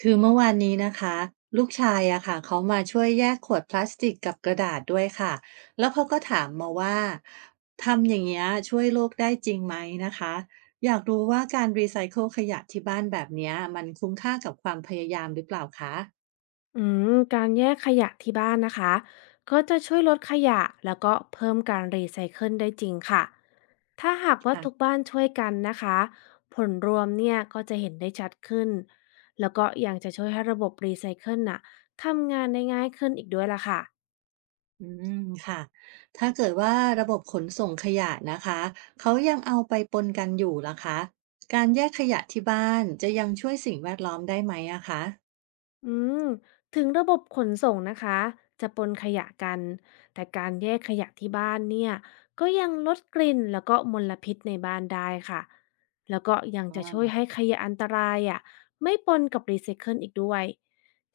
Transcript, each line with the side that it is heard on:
right: คือเมื่อวานนี้นะคะลูกชายอะค่ะเขามาช่วยแยกขวดพลาสติกกับกระดาษด้วยค่ะแล้วเขาก็ถามมาว่าทำอย่างเงี้ยช่วยโลกได้จริงไหมนะคะอยากรู้ว่าการรีไซเคิลขยะที่บ้านแบบเนี้ยมันคุ้มค่ากับความพยายามหรือเปล่าคะ
left: อืการแยกขยะที่บ้านนะคะก็จะช่วยลดขยะแล้วก็เพิ่มการรีไซเคิลได้จริงค่ะถ้าหากว่าทุก
right: ค่ะ
left: บ้านช่วยกันนะคะผลรวมเนี่ยก็จะเห็นได้ชัดขึ้นแล้วก็ยังจะช่วยให้ระบบรีไซเคิลน่ะทำงานได้ง่ายขึ้นอีกด้วยล่ะค่ะ
right: อืมค่ะถ้าเกิดว่าระบบขนส่งขยะนะคะเขายังเอาไปปนกันอยู่ล่ะคะการแยกขยะที่บ้านจะยังช่วยสิ่งแวดล้อมได้ไหมอะคะ
left: อืมถึงระบบขนส่งนะคะจะปนขยะกันแต่การแยกขยะที่บ้านเนี่ยก็ยังลดกลิ่นแล้วก็มลพิษในบ้านได้ค่ะแล้วก็ยังจะช่วยให้ขยะอันตรายอ่ะไม่ปนกับรีไซเคิลอีกด้วย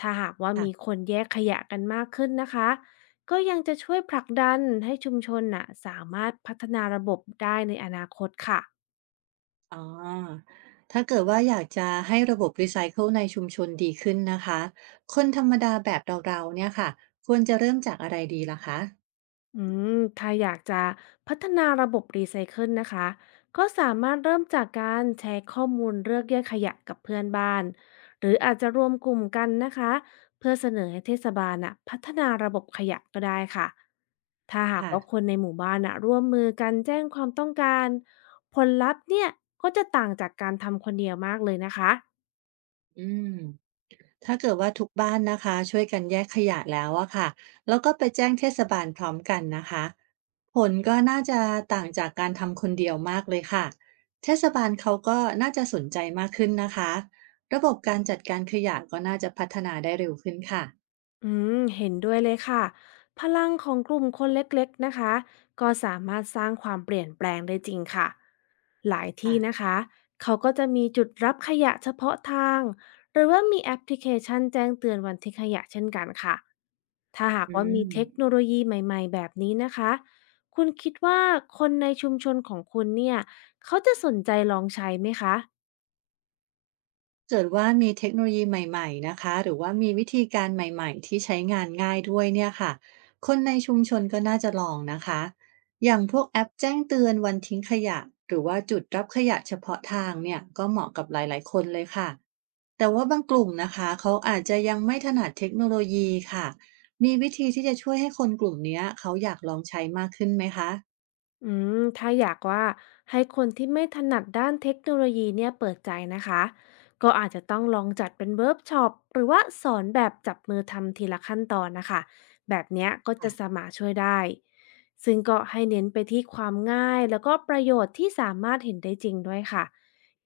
left: ถ้าหากว่ามีคนแยกขยะกันมากขึ้นนะคะก็ยังจะช่วยผลักดันให้ชุมชนน่ะสามารถพัฒนาระบบได้ในอนาคตค่ะ
right: อ๋อถ้าเกิดว่าอยากจะให้ระบบรีไซเคิลในชุมชนดีขึ้นนะคะคนธรรมดาแบบเราๆเนี่ยค่ะควรจะเริ่มจากอะไรดีล่ะคะ
left: อืมถ้าอยากจะพัฒนาระบบรีไซเคิลนะคะก็สามารถเริ่มจากการแชร์ข้อมูลเลือกแยกขยะกับเพื่อนบ้านหรืออาจจะรวมกลุ่มกันนะคะเพื่อเสนอให้เทศบาลน่ะพัฒนาระบบขยะก็ได้ค่ะถ้าหาก
right: ค่ะ
left: ว่าคนในหมู่บ้านน่ะร่วมมือกันแจ้งความต้องการผลลัพธ์เนี่ยก็จะต่างจากการทำคนเดียวมากเลยนะคะ
right: อืมถ้าเกิดว่าทุกบ้านนะคะช่วยกันแยกขยะแล้วอะค่ะแล้วก็ไปแจ้งเทศบาลพร้อมกันนะคะผลก็น่าจะต่างจากการทำคนเดียวมากเลยค่ะเทศบาลเขาก็น่าจะสนใจมากขึ้นนะคะระบบการจัดการขยะก็น่าจะพัฒนาได้เร็วขึ้นค่ะ
left: เห็นด้วยเลยค่ะ พลังของกลุ่มคนเล็กๆนะคะ ก็สามารถสร้างความเปลี่ยนแปลงได้จริงค่ะ หลายที่
right: ค่ะ
left: นะคะ เขาก็จะมีจุดรับขยะเฉพาะทาง หรือว่ามีแอปพลิเคชันแจ้งเตือนวันทิ้งขยะเช่นกันค่ะ ถ้าหาก
right: อื
left: ว่ามีเทค
right: ม
left: โนโลยีใหม่ๆแบบนี้นะคะ คุณคิดว่าคนในชุมชนของคุณเนี่ย เขาจะสนใจลองใช้ไหมคะ
right: เกิดว่ามีเทคโนโลยีใหม่ๆนะคะหรือว่ามีวิธีการใหม่ๆที่ใช้งานง่ายด้วยเนี่ยค่ะคนในชุมชนก็น่าจะลองนะคะอย่างพวกแอปแจ้งเตือนวันทิ้งขยะหรือว่าจุดรับขยะเฉพาะทางเนี่ยก็เหมาะกับหลายๆคนเลยค่ะแต่ว่าบางกลุ่มนะคะเขาอาจจะยังไม่ถนัดเทคโนโลยีค่ะมีวิธีที่จะช่วยให้คนกลุ่มเนี้ยเขาอยากลองใช้มากขึ้นไหมคะ
left: อืถ้าอยากว่าให้คนที่ไม่ถนัดด้านเทคโนโลยีเนี่ยเปิดใจนะคะ ก็อาจจะต้องลองจัดเป็นเวิร์กช็อปหรือว่าสอนแบบจับมือทำทีละขั้นตอนนะคะแบบเนี้ยก็จะสา
right: ค่ะ
left: มารถช่วยได้ซึ่งก็ให้เน้นไปที่ความง่ายแล้วก็ประโยชน์ที่สามารถเห็นได้จริงด้วยค่ะ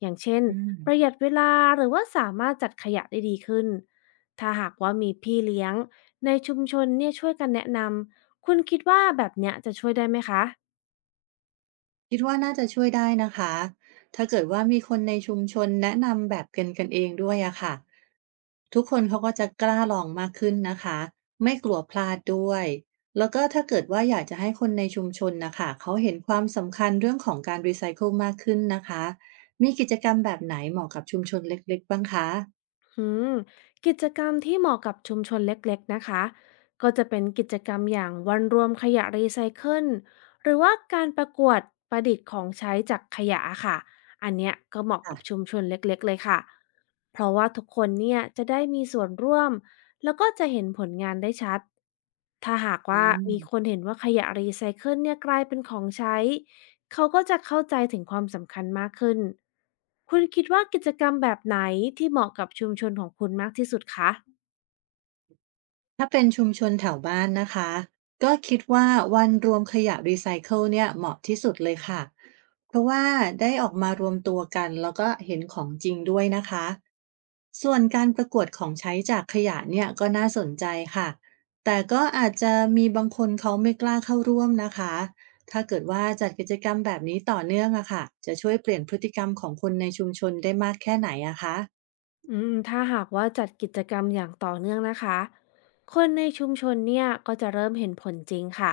left: อย่างเช่น
right: อืม
left: ประหยัดเวลาหรือว่าสามารถจัดขยะได้ดีขึ้นถ้าหากว่ามีพี่เลี้ยงในชุมชนเนี่ยช่วยกันแนะนำคุณคิดว่าแบบเนี้ยจะช่วยได้ไหมคะ
right: คิดว่าน่าจะช่วยได้นะคะ ถ้าเกิดว่ามีคนในชุมชนแนะนำแบบกันกันเองด้วยอะค่ะทุกคนเขาก็จะกล้าลองมากขึ้นนะคะไม่กลัวพลาดด้วย แล้วก็ถ้าเกิดว่าอยากจะให้คนในชุมชนนะคะเขาเห็นความสำคัญเรื่องของการรีไซเคิลมากขึ้นนะคะมีกิจกรรมแบบไหนเหมาะกับชุมชนเล็กๆบ้างคะ
left: อืมกิจกรรมที่เหมาะกับชุมชนเล็กๆนะคะก็จะเป็นกิจกรรมอย่างวันรวมขยะรีไซเคิลหรือว่าการประกวดประดิษฐ์ของใช้จากขยะค่ะอันเนี้ยก็เหมาะ
right: ค่ะ
left: กับชุมชนเล็กๆเลยค่ะเพราะว่าทุกคนเนี่ยจะได้มีส่วนร่วมแล้วก็จะเห็นผลงานได้ชัดถ้าหาก
right: อื
left: ว่า
right: ม
left: มีคนเห็นว่าขยะรีไซเคิลเนี่ยกลายเป็นของใช้ เขาก็จะเข้าใจถึงความสำคัญมากขึ้น คุณคิดว่ากิจกรรมแบบไหนที่เหมาะกับชุมชนของคุณมากที่สุดคะ
right: ถ้าเป็นชุมชนแถวบ้านนะคะก็คิดว่าวันรวมขยะรีไซเคิลเนี่ยเหมาะที่สุดเลยค่ะเพราะว่าได้ออกมารวมตัวกันแล้วก็เห็นของจริงด้วยนะคะส่วนการประกวดของใช้จากขยะเนี่ยก็น่าสนใจค่ะแต่ก็อาจจะมีบางคนเขาไม่กล้าเข้าร่วมนะคะถ้าเกิดว่าจัดกิจกรรมแบบนี้ต่อเนื่องอะค่ะจะช่วยเปลี่ยนพฤติกรรมของคนในชุมชนได้มากแค่ไหนอะคะ
left: ถ้าหากว่าจัดกิจกรรมอย่างต่อเนื่องนะคะคนในชุมชนเนี่ยก็จะเริ่มเห็นผลจริงค่ะ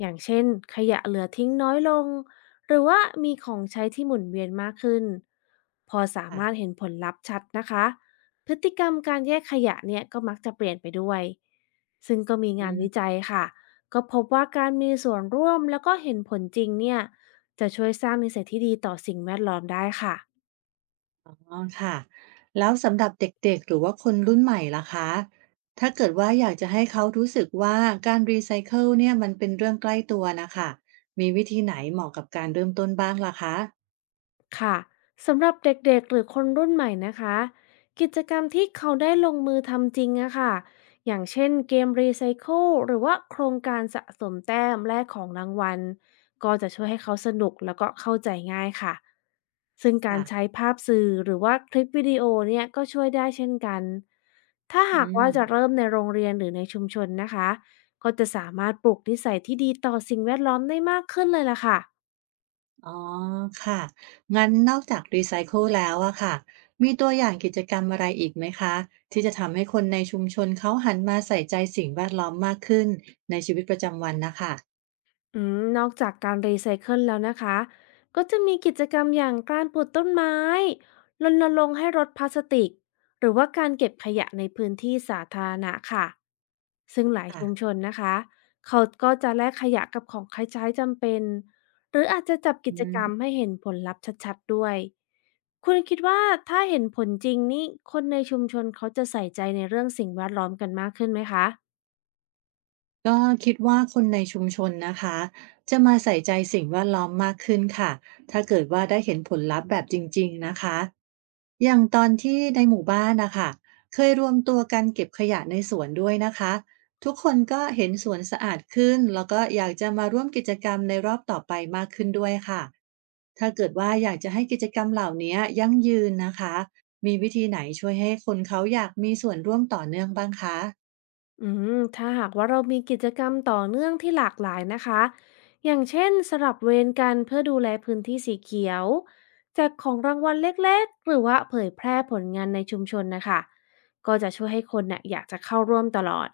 left: อย่างเช่นขยะเหลือทิ้งน้อยลงหรือว่ามีของใช้ที่หมุนเวียนมากขึ้น พอสา
right: ค่ะ
left: มารถเห็นผลลัพธ์ชัดนะคะ พฤติกรรมการแยกขยะเนี่ยก็มักจะเปลี่ยนไปด้วยซึ่งก็มี
right: อื
left: งานวิ
right: ม
left: จัยค่ะ ก็พบว่าการมีส่วนร่วมแล้วก็เห็นผลจริงเนี่ยจะช่วยสร้างนิสัยที่ดีต่อสิ่งแวดล้อมได้ค่ะ
right: อ๋อค่ะแล้วสำหรับเด็กๆหรือว่าคนรุ่นใหม่ล่ะคะถ้าเกิดว่าอยากจะให้เขารู้สึกว่าการรีไซเคิลเนี่ยมันเป็นเรื่องใกล้ตัวนะคะมีวิธีไหนเหมาะกับการเริ่มต้นบ้างล่ะคะ
left: ค่ะสำหรับเด็กๆหรือคนรุ่นใหม่นะคะกิจกรรมที่เขาได้ลงมือทำจริงอะค่ะอย่างเช่นเกมรีไซเคิลหรือว่าโครงการสะสมแต้มแลกของรางวัลก็จะช่วยให้เขาสนุกแล้วก็เข้าใจง่ายค่ะซึ่งการ
right: ค่ะ
left: ใช้ภาพสื่อหรือว่าคลิปวิดีโอเนี่ยก็ช่วยได้เช่นกันถ้าหา
right: อื
left: กว่าจะ
right: ม
left: เริ่มในโรงเรียนหรือในชุมชนนะคะก็จะสามารถปลูกนิสัยที่ดีต่อสิ่งแวดล้อมได้มากขึ้นเลยล่ะค่ะ
right: อ๋อค่ะงั้นนอกจากรีไซเคิลแล้วอะค่ะมีตัวอย่างกิจกรรมอะไรอีกไหมคะที่จะทำให้คนในชุมชนเขาหันมาใส่ใจสิ่งแวดล้อมมากขึ้นในชีวิตประจำวันนะคะ
left: นอกจากการรีไซเคิลแล้วนะคะก็จะมีกิจกรรมอย่างการปลูกต้นไม้รณรงค์ให้ลดพลาสติกหรือว่าการเก็บขยะในพื้นที่สาธารณะค่ะซึ่งหลาย
right: ค่ะ
left: ชุมชนนะคะเขาก็จะแลกขยะกับของใช้จำเป็นหรืออาจจะจับ
right: อื
left: กิจก
right: ม
left: รรมให้เห็นผลลัพธ์ชัดๆด้วยคุณคิดว่าถ้าเห็นผลจริงนี่คนในชุมชนเขาจะใส่ใจในเรื่องสิ่งแวดล้อมกันมากขึ้นไหมคะ
right: ก็คิดว่าคนในชุมชนนะคะจะมาใส่ใจสิ่งแวดล้อมมากขึ้นค่ะถ้าเกิดว่าได้เห็นผลลัพธ์แบบจริงๆนะคะอย่างตอนที่ในหมู่บ้านนะคะเคยรวมตัวกันเก็บขยะในสวนด้วยนะคะทุกคนก็เห็นสวนสะอาดขึ้นแล้วก็อยากจะมาร่วมกิจกรรมในรอบต่อไปมากขึ้นด้วยค่ะถ้าเกิดว่าอยากจะให้กิจกรรมเหล่านี้ยั่งยืนนะคะมีวิธีไหนช่วยให้คนเขาอยากมีส่วนร่วมต่อเนื่องบ้างคะ
left: อืถ้าหากว่าเรามีกิจกรรมต่อเนื่องที่หลากหลายนะคะอย่างเช่นสลับเวรกันเพื่อดูแลพื้นที่สีเขียวแจกของรางวัลเล็กๆหรือว่าเผยแพร่ผลงานในชุมชนนะคะก็จะช่วยให้คนน่ะอยากจะเข้าร่วมตลอด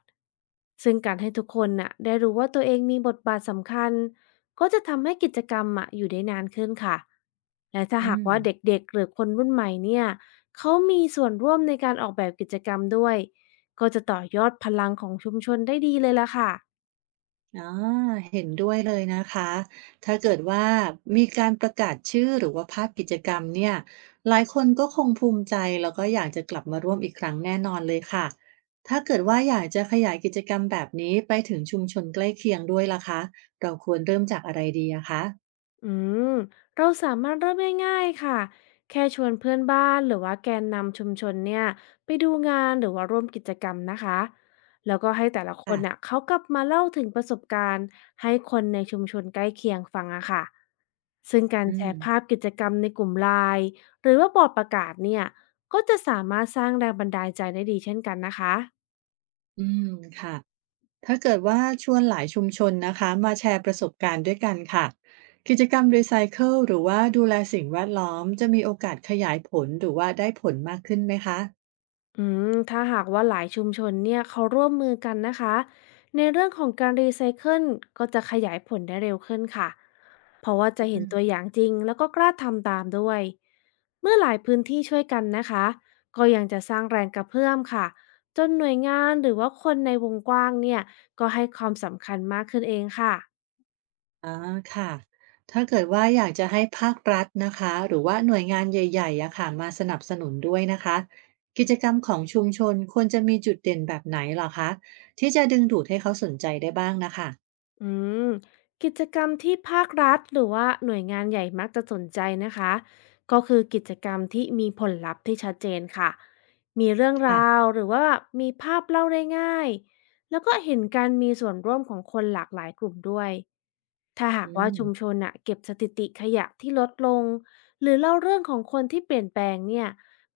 left: ซึ่งการให้ทุกคนน่ะได้รู้ว่าตัวเองมีบทบาทสำคัญก็จะทำให้กิจกรรมอะอยู่ได้นานขึ้นค่ะและถ้า
right: อื
left: หาก
right: ม
left: ว่าเด็กๆหรือคนรุ่นใหม่เนี่ยเขามีส่วนร่วมในการออกแบบกิจกรรมด้วย ก็จะต่อยอดพลังของชุมชนได้ดีเลยล่ะค่ะ
right: อ๋อเห็นด้วยเลยนะคะ ถ้าเกิดว่ามีการประกาศชื่อหรือว่าภาพกิจกรรมเนี่ยหลายคนก็คงภูมิใจแล้วก็อยากจะกลับมาร่วมอีกครั้งแน่นอนเลยค่ะ ถ้าเกิดว่าอยากจะขยายกิจกรรมแบบนี้ไปถึงชุมชนใกล้เคียงด้วยล่ะคะ เราควรเริ่มจากอะไรดีอะคะ
left: อืมเราสามารถเริ่มง่ายๆค่ะแค่ชวนเพื่อนบ้านหรือว่าแกนนำชุมชนเนี่ยไปดูงานหรือว่าร่วมกิจกรรมนะคะแล้วก็ให้แต่ละคนน่ะเขากลับมาเล่าถึงประสบการณ์ให้คนในชุมชนใกล้เคียงฟังอะค่ะซึ่งการ
right: อื
left: แช
right: ม
left: ร์ภาพกิจกรรมในกลุ่มไลน์หรือว่าบอร์ดประกาศเนี่ยก็จะสามารถสร้างแรงบันดาลใจได้ดีเช่นกันนะคะ
right: อืมค่ะ ถ้าเกิดว่าชวนหลายชุมชนนะคะมาแชร์ประสบการณ์ด้วยกันค่ะกิจกรรมรีไซเคิลหรือว่าดูแลสิ่งแวดล้อมจะมีโอกาสขยายผลหรือว่าได้ผลมากขึ้นไหมคะ
left: ถ้าหากว่าหลายชุมชนเนี่ยเขาร่วมมือกันนะคะในเรื่องของการรีไซเคิลก็จะขยายผลได้เร็วขึ้นค่ะเพราะว่าจะเห็
right: อื
left: นตัว
right: ม
left: อย่างจริงแล้วก็กล้าทำตามด้วยเมื่อหลายพื้นที่ช่วยกันนะคะก็ยังจะสร้างแรงกระเพื่อมค่ะจนหน่วยงานหรือว่าคนในวงกว้างเนี่ยก็ให้ความสำคัญมากขึ้นเองค่ะ
right: อ่าค่ะถ้าเกิดว่าอยากจะให้ภาครัฐนะคะหรือว่าหน่วยงานใหญ่ๆอะค่ะมาสนับสนุนด้วยนะคะกิจกรรมของชุมชนควรจะมีจุดเด่นแบบไหนเหรอคะที่จะดึงดูดให้เขาสนใจได้บ้างนะคะ
left: อืมกิจกรรมที่ภาครัฐหรือว่าหน่วยงานใหญ่มักจะสนใจนะคะก็คือกิจกรรมที่มีผลลัพธ์ที่ชัดเจนค่ะมีเรื่องรา
right: ค่ะ
left: วหรือว่ามีภาพเล่าได้ง่ายแล้วก็เห็นการมีส่วนร่วมของคนหลากหลายกลุ่มด้วยถ้าหาก
right: อื
left: ว่า
right: ม
left: ชุมชนน่ะเก็บสถิติขยะที่ลดลงหรือเล่าเรื่องของคนที่เปลี่ยนแปลงเนี่ย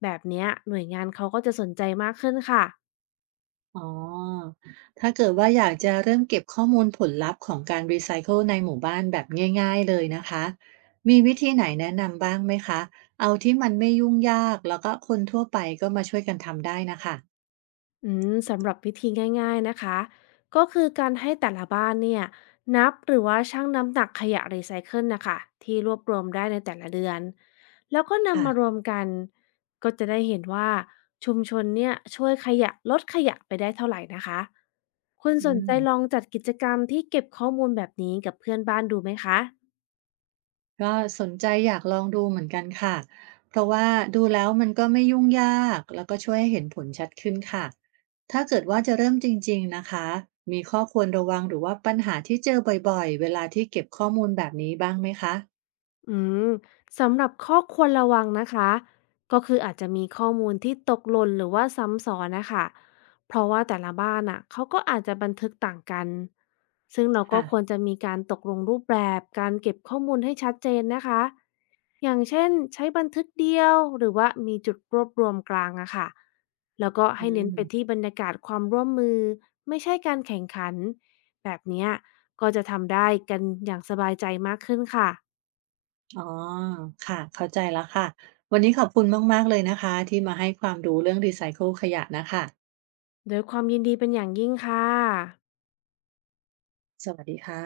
left: แบบเนี้ยหน่วยงานเขาก็จะสนใจมากขึ้นค่ะ
right: อ๋อถ้าเกิดว่าอยากจะเริ่มเก็บข้อมูลผลลัพธ์ของการรีไซเคิลในหมู่บ้านแบบง่ายๆเลยนะคะ มีวิธีไหนแนะนำบ้างไหมคะ เอาที่มันไม่ยุ่งยากแล้วก็คนทั่วไปก็มาช่วยกันทำได้นะคะ
left: สำหรับวิธีง่ายๆนะคะก็คือการให้แต่ละบ้านเนี่ยนับหรือว่าชั่งน้ำหนักขยะรีไซเคิลนะคะที่รวบรวมได้ในแต่ละเดือนแล้วก็นำมารว
right: ค่ะ
left: มกันก็จะได้เห็นว่าชุมชนเนี่ยช่วยขยะลดขยะไปได้เท่าไหร่นะคะคุณสน
right: อื
left: ใจ
right: ม
left: ลองจัดกิจกรรมที่เก็บข้อมูลแบบนี้กับเพื่อนบ้านดูไหมคะ
right: ก็สนใจอยากลองดูเหมือนกันค่ะ เพราะว่าดูแล้วมันก็ไม่ยุ่งยากแล้วก็ช่วยให้เห็นผลชัดขึ้นค่ะ ถ้าเกิดว่าจะเริ่มจริงๆนะคะมีข้อควรระวังหรือว่าปัญหาที่เจอบ่อยๆเวลาที่เก็บข้อมูลแบบนี้บ้างไหมคะ
left: อืมสำหรับข้อควรระวังนะคะก็คืออาจจะมีข้อมูลที่ตกหล่นหรือว่าซ้ำซ้อนนะคะเพราะว่าแต่ละบ้านอ่ะเขาก็อาจจะบันทึกต่างกันซึ่งเราก็
right: ค่ะ
left: ควรจะมีการตกลงรูปแบบการเก็บข้อมูลให้ชัดเจนนะคะอย่างเช่นใช้บันทึกเดียวหรือว่ามีจุดรวบรวมกลางอะค่ะแล้วก็
right: อื
left: ให้เน้น
right: ม
left: ไปที่บรรยากาศความร่วมมือไม่ใช่การแข่งขันแบบเนี้ยก็จะทำได้กันอย่างสบายใจมากขึ้นค่ะ
right: อ๋อค่ะ เข้าใจแล้วค่ะ วันนี้ขอบคุณมากๆเลยนะคะที่มาให้ความรู้เรื่องรีไซเคิลขยะน่ะค่ะ
left: ด้วยความยินดีเป็นอย่างยิ่งค่ะ
right: สวัสดีค่ะ